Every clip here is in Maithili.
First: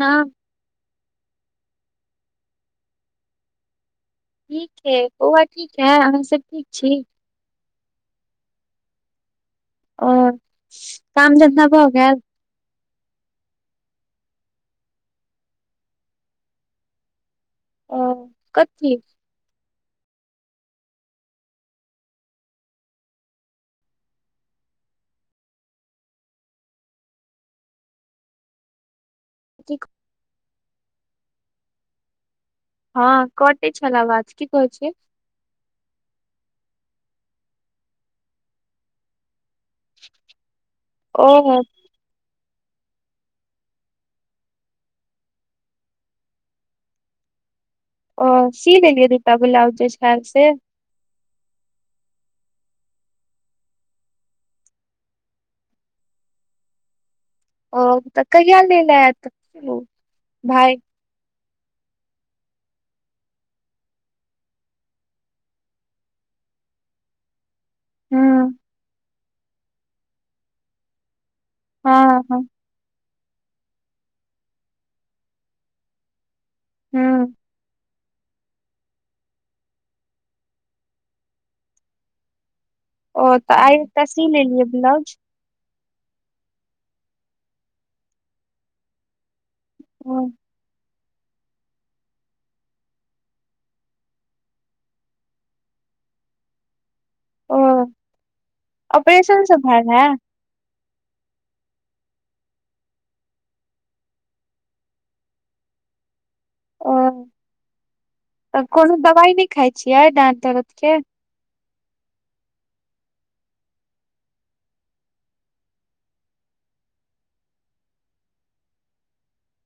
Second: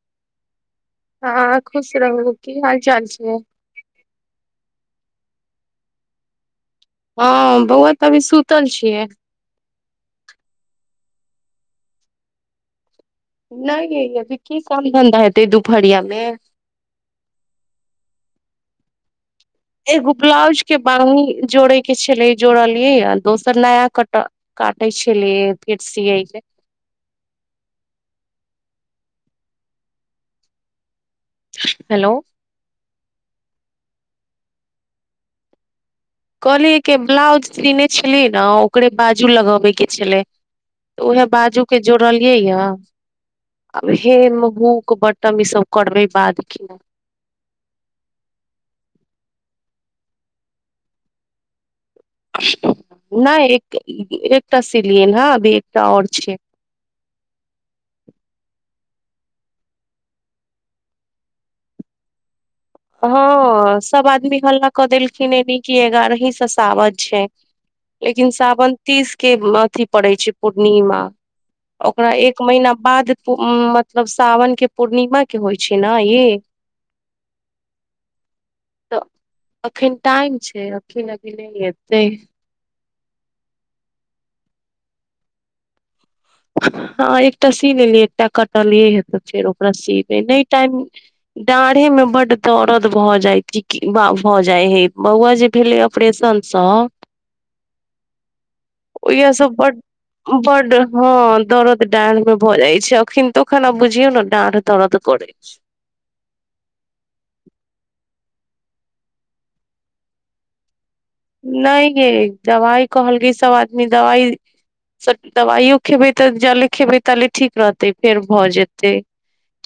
हां हँ खुश रहू की हाल चाल छै ठीक है बौआ ठीक है अहाँ सब ठीक छी हँ बहुआ। अभी सुतल छियै ओ काम धनधा भ गेल नहि य अभी की काम धन्धा हेतै दुपहरिया मे ओ कथी एगो ब्लाउज के बांगी जोड़े के छले जोड़लियै आ दोसर नया कट कटै छलिय लेफेर सियइ ठ [inaudible] हेलो हँ कटे छलआबाज। की कहलियै कहलिय के ब्लाउज सीने छलियै ने ओकरे बाजू लगबे की छलै उएह ओ बाजू के जोड़लियै या आब हेम हूक बटम ई सब करबे बाद कि ओ सी लेलियै दुटा ब्लाउज जे छैल से नहि एक एकटा सिलियन हँभ एकटा आओर छै ओ तऽ कहिया लैला एत उ भाई हँ सब आदमी हल्ला कऽ देलखिन एनी कि एगारही स सावन छै लेकिन हूँ सावन तीसके अथि पड़ै छै पूर्णिमा हँ ओकरा हँ एक महिना बाद मतलब सावनके पूर्णिमा के होइ छै न ई हँ तऽ एखन टाइम छै अखन अभी नै एतै ओ तऽ आइ एक टा सी लेलियै ब्लाउज हँ एकटा सी लेलिय एकटा कटलियै हे तऽ फेर ओकरा ओ सीबै नै टाइम डाढ़े मे बड्ड दरद भऽ जाय छै भऽ जाय है बौआ जे भेले अपरेसन स ओ ओहिया ऑपरेशन स सब बड भेल है बड हँ दरद डाँढ़ मे भऽ जाइ छै अखिनतो खाना बुझियौ न डाढ़ दरद करै छै ओ तऽ कोनो दवाइ नै खाइ छियै डाढ दरद के नै गै दवाइ कहलकै सब आदमी दवाइ सब दबाइयो खेबै तऽ जाले खेबै ताले ठीक रहतै फेर भऽ जेतै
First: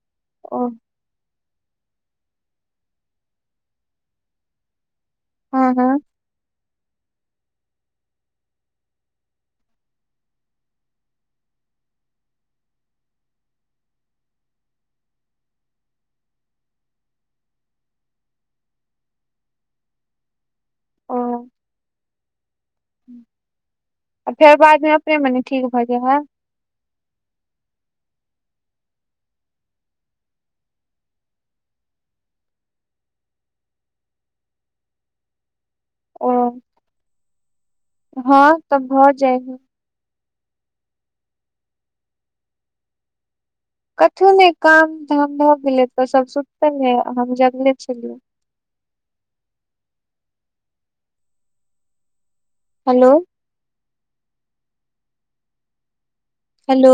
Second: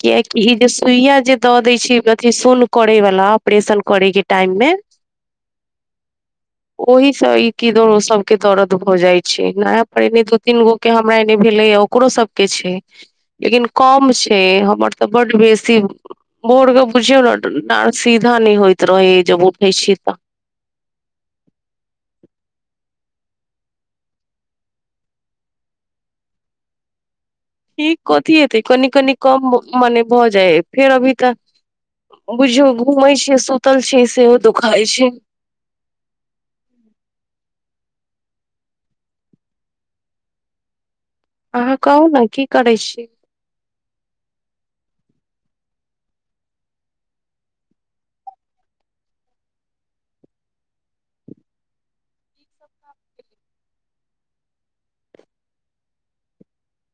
कियकि ई ओ जे सुइया जे द देय छै अथि सुन करैे वाला ऑपरेशन करै के टाइम मे हँ हँ ओहिसँ ई कि दुरो सबके दर्द भऽ जाइ छै नया पर एने दू तीन गो के हमरा एने भेलैया ओकरो सबके छै लेकिन कम छै हमर तऽ बड बेसी भोर क बुझियौ न डाढ सीधा नै होइत रहै है जब उठै छी तऽ ओ आ फेर बादमे अपने मने ठीक भऽ जाय है ठीक कथी हेतै कनि कनि कम मने भऽ जाय है फेर अभी तऽ बुझियौ घूमै छियै सुतल छियै सेहो दुखाय छै ओ हँ त भऽ जाए ह अहाँ कहू ने की करै छी कथु नै काम धाम भऽ गेलै त सब सुत है हम जगले छलियै हेलो हलो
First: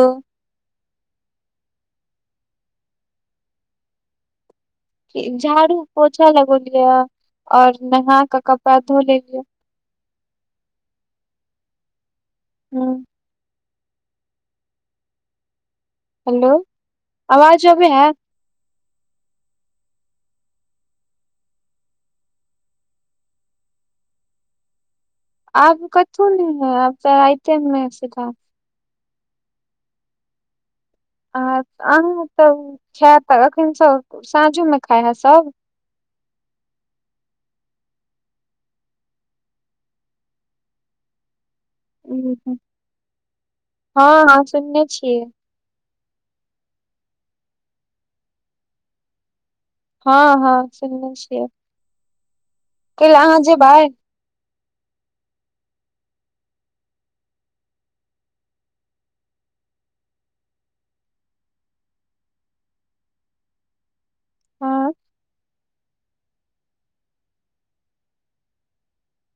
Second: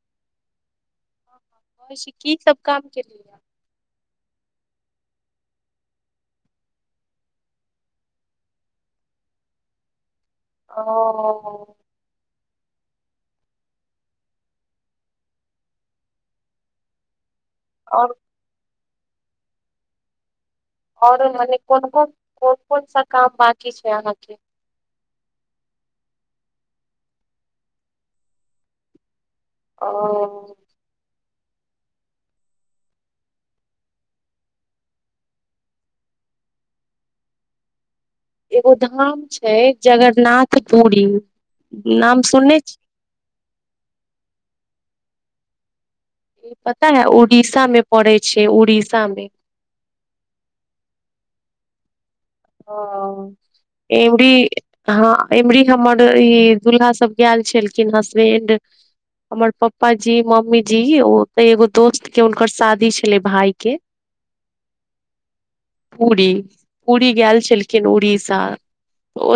की सब काम केलियै झाड़ू पोछा लगोलिए आओर नहा क कपड़ा धो लेलिया ओ हँ हेलो आवाज अबै हेए और आओर अने कोन कोन कोन कोन सा काम बकी छै अहाके आब कथु नै है आब चा राएते मे है सीधा ओ ह आ अहाँ त खाय तऽ अखन सब साँझो मे खाय हेए सब एगो धाम छै जगरनाथ पुरी नाम सुनने छी हँ हँ सुनने छियै ई पता है उड़ीसा मे पड़ै छै उड़ीसा मे हँ हँ सुनले छियै कैला अहाँ जेबाय इ हँ इमरी हमर ई दुल्हा सब गेएल छलखिन हँ सेन्ड हमर पप्पा जी मम्मी जी ओ तैऽ एगो दोस्त के हुनकर शादी छलै भाय के हँ पुरी गेएल छलखिन उड़ीसा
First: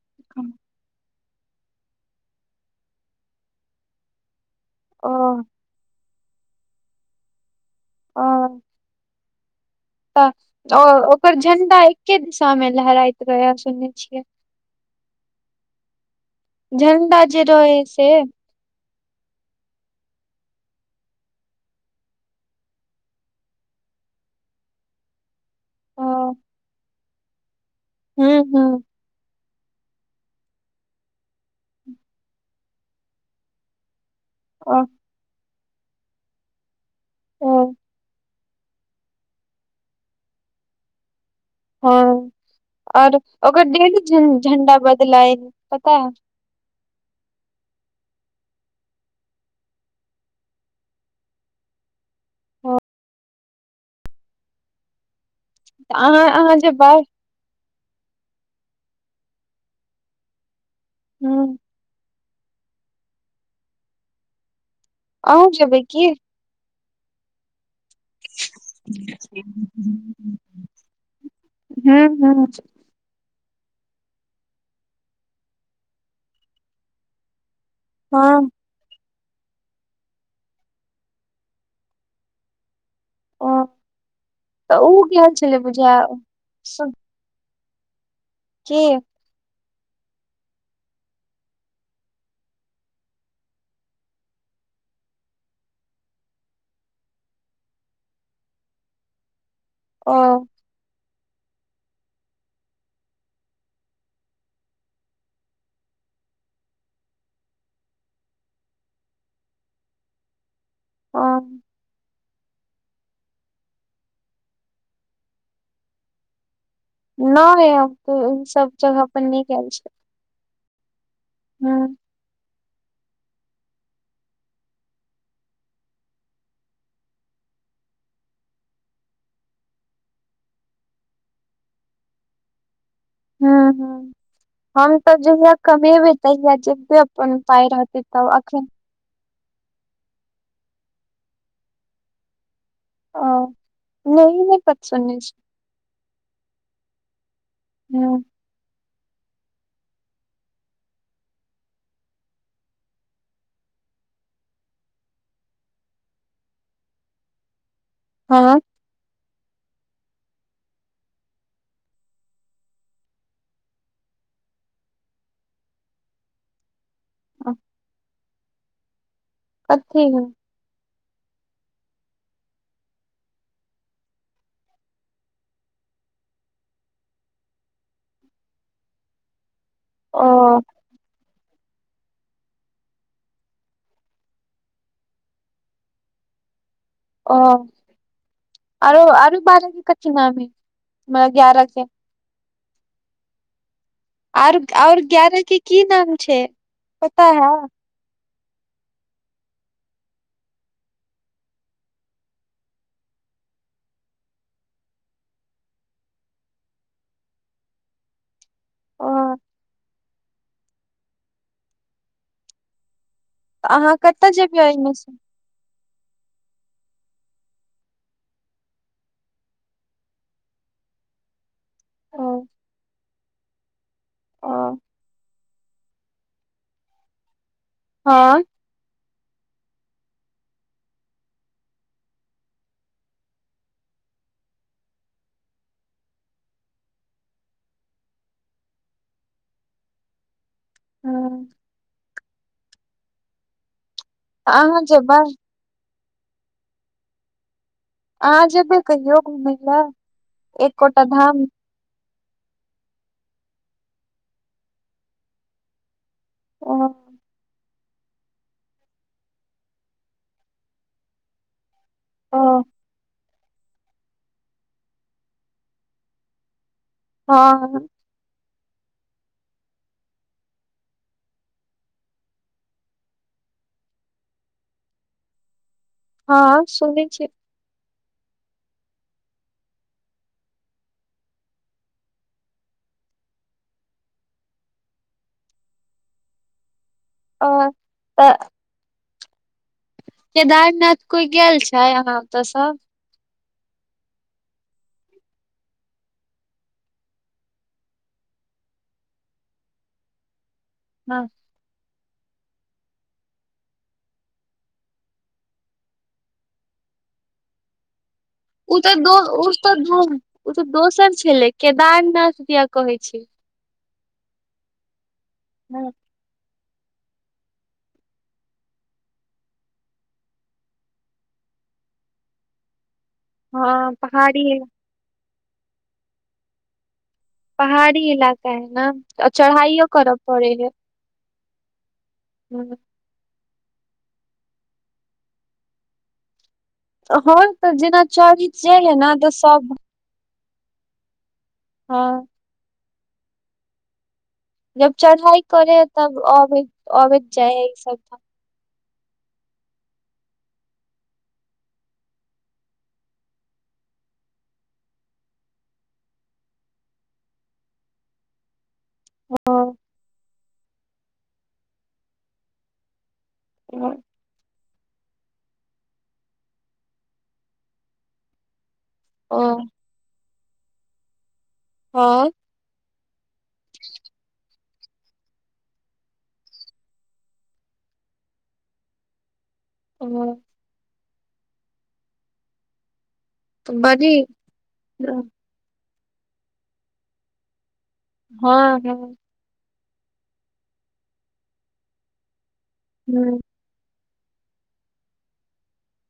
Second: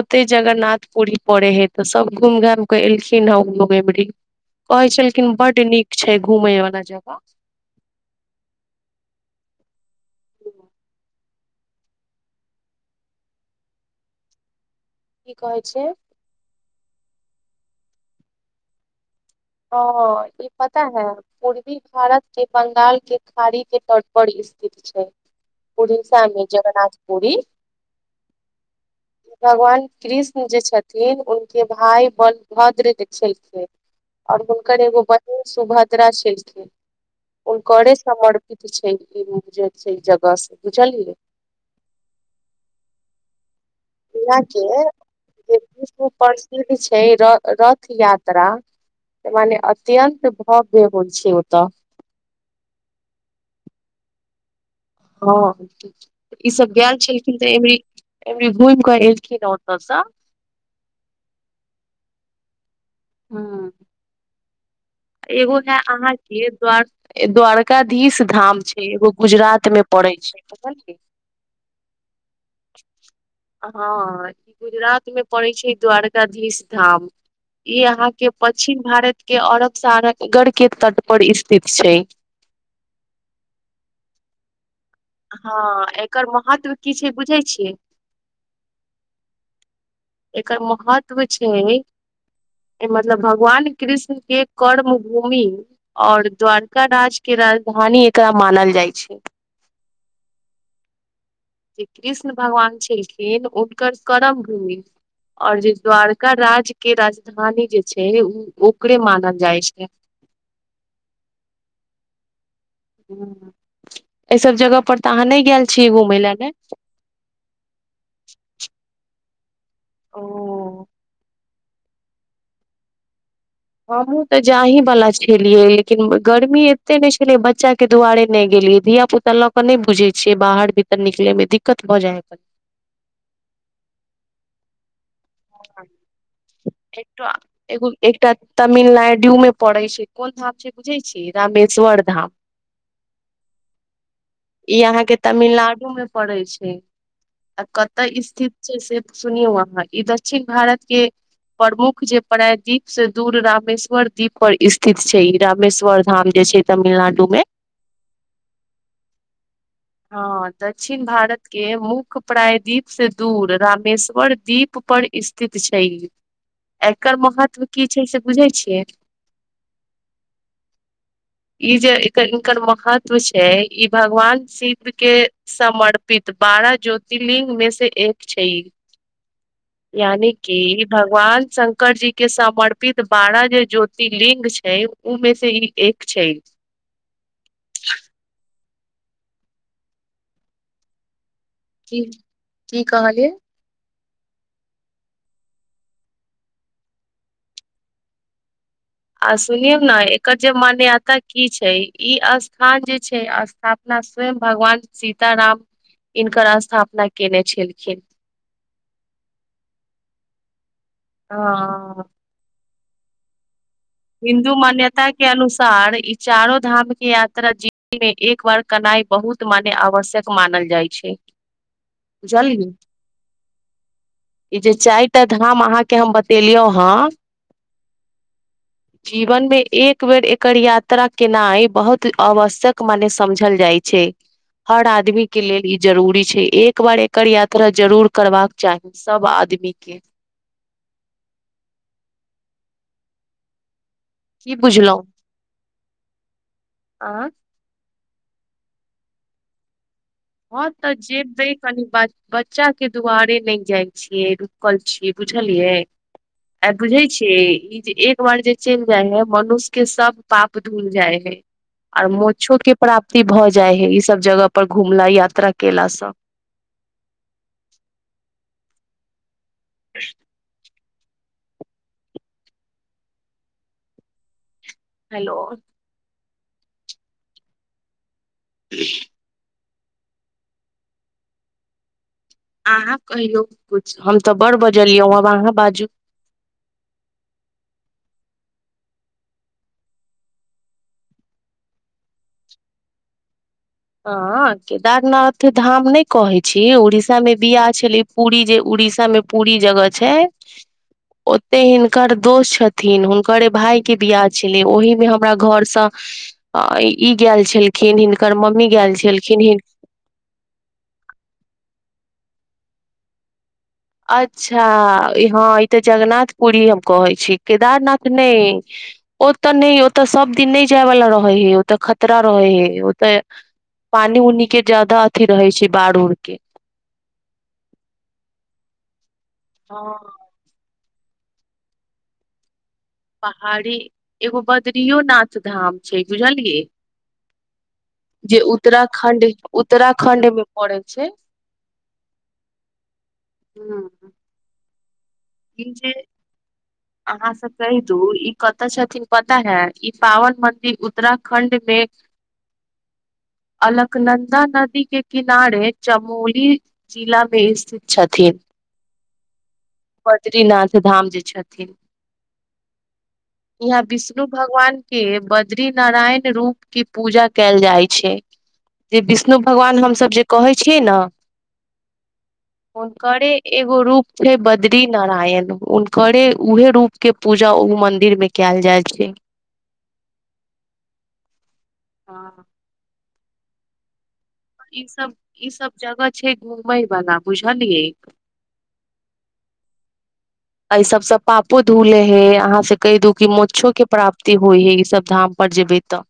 ओते जगरनाथ पुरी पड़े हे तऽ सब घुम घाम के एलखिन हेएबरी [inaudible] कहै ओ छलखिन बड्ड नीक छै घुमय वला जगह ओ तऽ की ओ ओकर झंणडा। एके दिशा मे लहराइत रहै सुन छियै की कहै छै झण्डा जे रहै से ओ ई पता है पूर्वी भारत के बंगाल के खाड़ी के तटपर स्थित छै परी सामी जगन्नाथ पुरी हू हू भगवान कृष्ण जे छथिन हुनके भाय बनभद्र लिखेलखिन और हुनकर एगो बहिन सुभद्रा छलखिन हँ हुनके समर्प क छै ई जे छै जगह से बुझलियै हँ आओर ओकर डेली यहाँ के झण्डा बदलय जे विश्व पताहौ प्रसिद्ध छै रथ यात्रा मने अत्यन्त भव्य होइ छै ओ तऽ ह हँ अहाँ ई अहाँ सब जेबै गेल छै यहिबेरनधुमि अलिखिन तो स हूँ हँ अहूँ एगो लय जेबै की अहाँके द्वार द्वारक एकाधीश धाम छै एगो गुजरात मे पड़ै छैझल हँ हँ हँ ई गुजरात मे पड़ै छै द्वारकाधीश धाम ई अहाँ के हँ पच्चछिम भारत के अरब सगर के तट पर स्थित छै ओ त ओ गेल छलै हँ बुझा एकर महत्व सब की छै बुझै छियै की एकर महत्व छै मतलब भगवान कृष्ण के कर्म भूमि और द्वारका राज के राजधानी एकरा मानल जाइ छै ओ जे कृष्ण भगवान छलखिन हुनकर करम भूमि और जे द्वारका राज्य के राजधानी जे छै ओ ओकरे मानल जाइ छै ह एहि सब जगह परर तऽ अहाँ नहि गेल छियै घुमय लए ग न हि सब जगह पर न गेल छि ओ हँ हमहूँ तऽ जाहिीवला छलियै लेकिन गर्मी एतेक नहि छलै बच्चाके दुआरे नहि गेलियै धिय पुता तऽ लऽ के नहि बुझे छियै बाहर भीर तरनिकले में दिक्कत भऽ जाय ह हू ह हम तऽ जहिय है कमी भिनतैए जब भी अपन अपन पइ रहतै तब अखन मिलनाई जुल पड़ै छै कोन धाम छै बुझै छीयै रामेश्वर धाम अ नै ई नै इ अहाँकेँ तमिलनाडु में पड़े छै आ कत हम्म, स्थिति से सुनियौ अहाँ ई दक्षिण भारत केँ प्रमुख जे प्राय दीप से दूर रामेश्वर दीप पर स्थित छै ई रामेश्वर धाम जे छै तमिलनाडु में [inaudible] ह [inaudible] ह दक्षिण भारत केँ मुख्य प्राय द्वीप से दूर रामेश्वर दीप पर स्थित छै ई एकर महत्व की छै से बुझै छियै कथी ह [inaudible] ई जे एकर इनकर महत्व छै ई भगवान शिव केँ समर्पित बारह ज्योतिर्लि्ंग में से एक छै ओ यानि कि भगवान शंकर जी केँ समर्पित बारह जे ज्योतिर्लिंग छै उमे से ई एक छै अ [inaudible] आरो आरो बारह केँ कथी नाम है हम एग्यारह केँ ती [inaudible] की कहल आर और एग्यारह केँ की नाम छै पता है आ सुनियऔ न एकर जे मान्यता की छै ई स्थान जे छै स्था पन स्वयं भगवान सीत राम हिनकर स्थापना केने छलखिन ओ हऽ अहाँ कतऽ हिन्दू जेबै एहिमे मान्यता से केँ अनुसार सार ई चारो धाम केँ यात्रा जीवन में एक बार कनाई बहुत मान आवश्यक मानल जाइ छै [unintelligible] बुझलही [inaudible] ओ ई जे चाइर टा धाम अहाँ केँ हम बतेलियौ हँ हँ जीवन में एक बेर एकर यात्रा केनाइ बहुत आवश्यक मने समझल जाइ छै हर आदमी केँ लेल ई जरूरी छै एक बार एकर यात्रा जरूर करबाक चाही सब आदमी केँ हू तऽ की अहाँ बुझलौ जेबै [inaudible] आ अहाँ जेबै कहियो घुमय लए [inaudible] हँ तऽ एकोटा धाम जेबै कनि ब बच्चा केँ दुआारे नै जाय छियै रुकल छियै बुझलियै अ ओ बुझै छियै ई जे एक एक बार जे चैल जाय है मनुष केँ सब पाप धूल जाय है आर मोछो ओ केँ प्राप्ति भऽ जाय है ई सब जगह पर घुमला यात्रा केलासँ हँ [unintelligible] हेलो हँ सुनै छियै [unintelligible] अहाँ कहियौ कुछ हम तऽ बड़ बजलियौ आब अहाँ बाजू अ तऽ केदारनाथ कोइ गैल छै अहाँ अतऽ सँ हँ केदारनाथ धाम नय कहै छी उड़ीसा मे बियाह छेले पूरी जे उड़ीसा मे पूरी जगह छै हँ ओते हिनकर दोस्त छथिन हुनकरे भाय केँ बियाह छलै ओहिमे हमरा घरसँ अ - ई - ई गैल छलखिन हिनकर मम्मी उ तऽ गेल दो - उ छलखिन तऽ दो - उ तऽ दोसर छले केदारनाथ दिया कहे छै अच्छा हा ई तऽ जगनाथ पुरी हम कहै छी केदारनाथ नै ओतऽ नय ओतऽ सब दिन नय जाय वाला रहे हय ओतऽ खतरा रहे हय ओतऽ हँ पानि उनी पहाड़ी केँ जाददा अथि रहे छै बाढ़ उढ़ केँ पहाड़ी इलाका हई नऽ आ चढ़ाइयो करऽ हँ पड़े यऽ हुँ पहाड़ी एगो बदरिओनाथ धाम छै बुझलियै ह तऽ जेना चाहि जाय लऽ नऽ तऽ सब खण्डे मे पड़ैत छै हँ हुँ जब चढ़ाई करै यऽ तब अबैत अबैत अहाँ सब जाय हई कहि ई दू सब धाम ई कतऽ छथिन पता हैय ई पावन मदिर उत्तराखंड मे अलकनन्दा नदी केँ किनारे चमोली जिलामे स्थित छथिन हँ बद्रीनाथ धाम जे छथिन यहाँ विष्णु भगवान केँ बद्री नारायण रूप की पूजा कैल जाय छै जे विष्णु ओ भगवान हमसभ जे कहै छियै नऽ हँ हुनकरे एगो रूप छै ब द्री नारायण हुनकरे उहे रूप केँ पूजा उ मंदिर मे कैल जाय छै ओ हो हँ तऽ बड़ी ई सब हँ ई सब जगह छै घुमय वला बुझलियै हँ हँ एहि सब सँ पापो धुले हइ अहाँ से कइ दूखी मछो केँ प्रा प्ती होइ - हई ई सब धाम पर जेबै तऽ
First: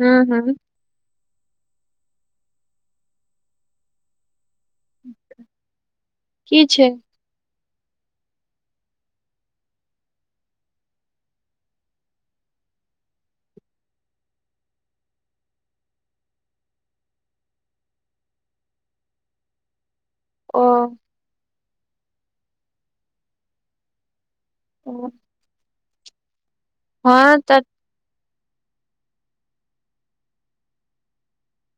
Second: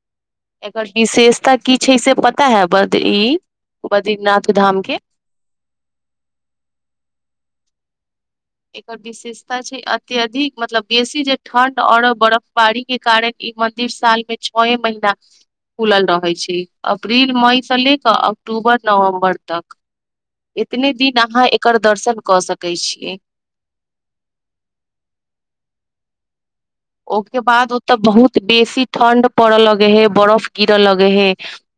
हुँ हुँ एकर विशेषता की छै से पता है बद ई बद्रीनाथ धाम केँ की छै एकर विस विशेषता छै अत्यधिक मतलब बेसी जे ठणड अरफ बर्फबारी केँ कारण ई मंदिर साल मे छए महिना खुलल रहै छै अप्रील, मई से ले कऽ अक्टूबर, नवम्बर तक ओ एतने दिन अहाँ एकर दर्शन कऽ सकै छियै ओँ ओहिके तऽ बाद ओतऽ बहुत बेसी ठण्ड पड़ऽ लगे हे बरफ गिरऽ लगे हे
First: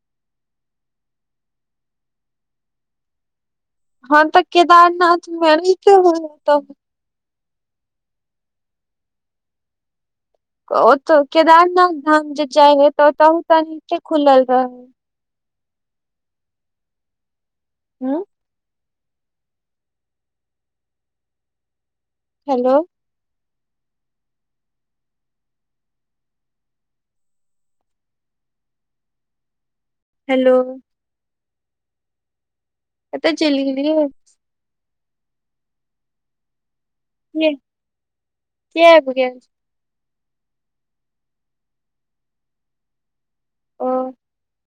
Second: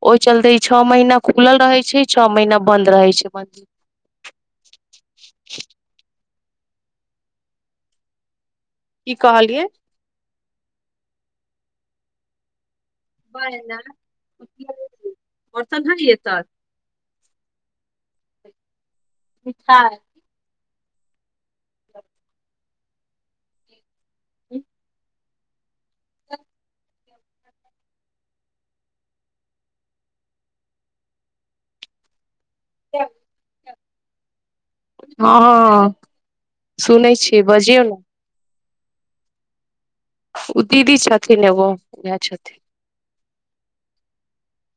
ओहि चलते ई छओ महीना खुलल रहे छै छओ महीना बंद रहे छै मन्दिर हँ तऽ केदारनाथ मे त ह त की कहलियै ओतऽ केदारनाथ धाम जे जाय हय तऽ ओतहु त नीचे खुलल रह अर्थान नहि एत हम पिठार हेलो हम हेलो कएतऽ चेल गेल हँ सुनै छीियै बजियौ ने किएब किया छै ओ दीदी छथि ने ओो ग छथि ओ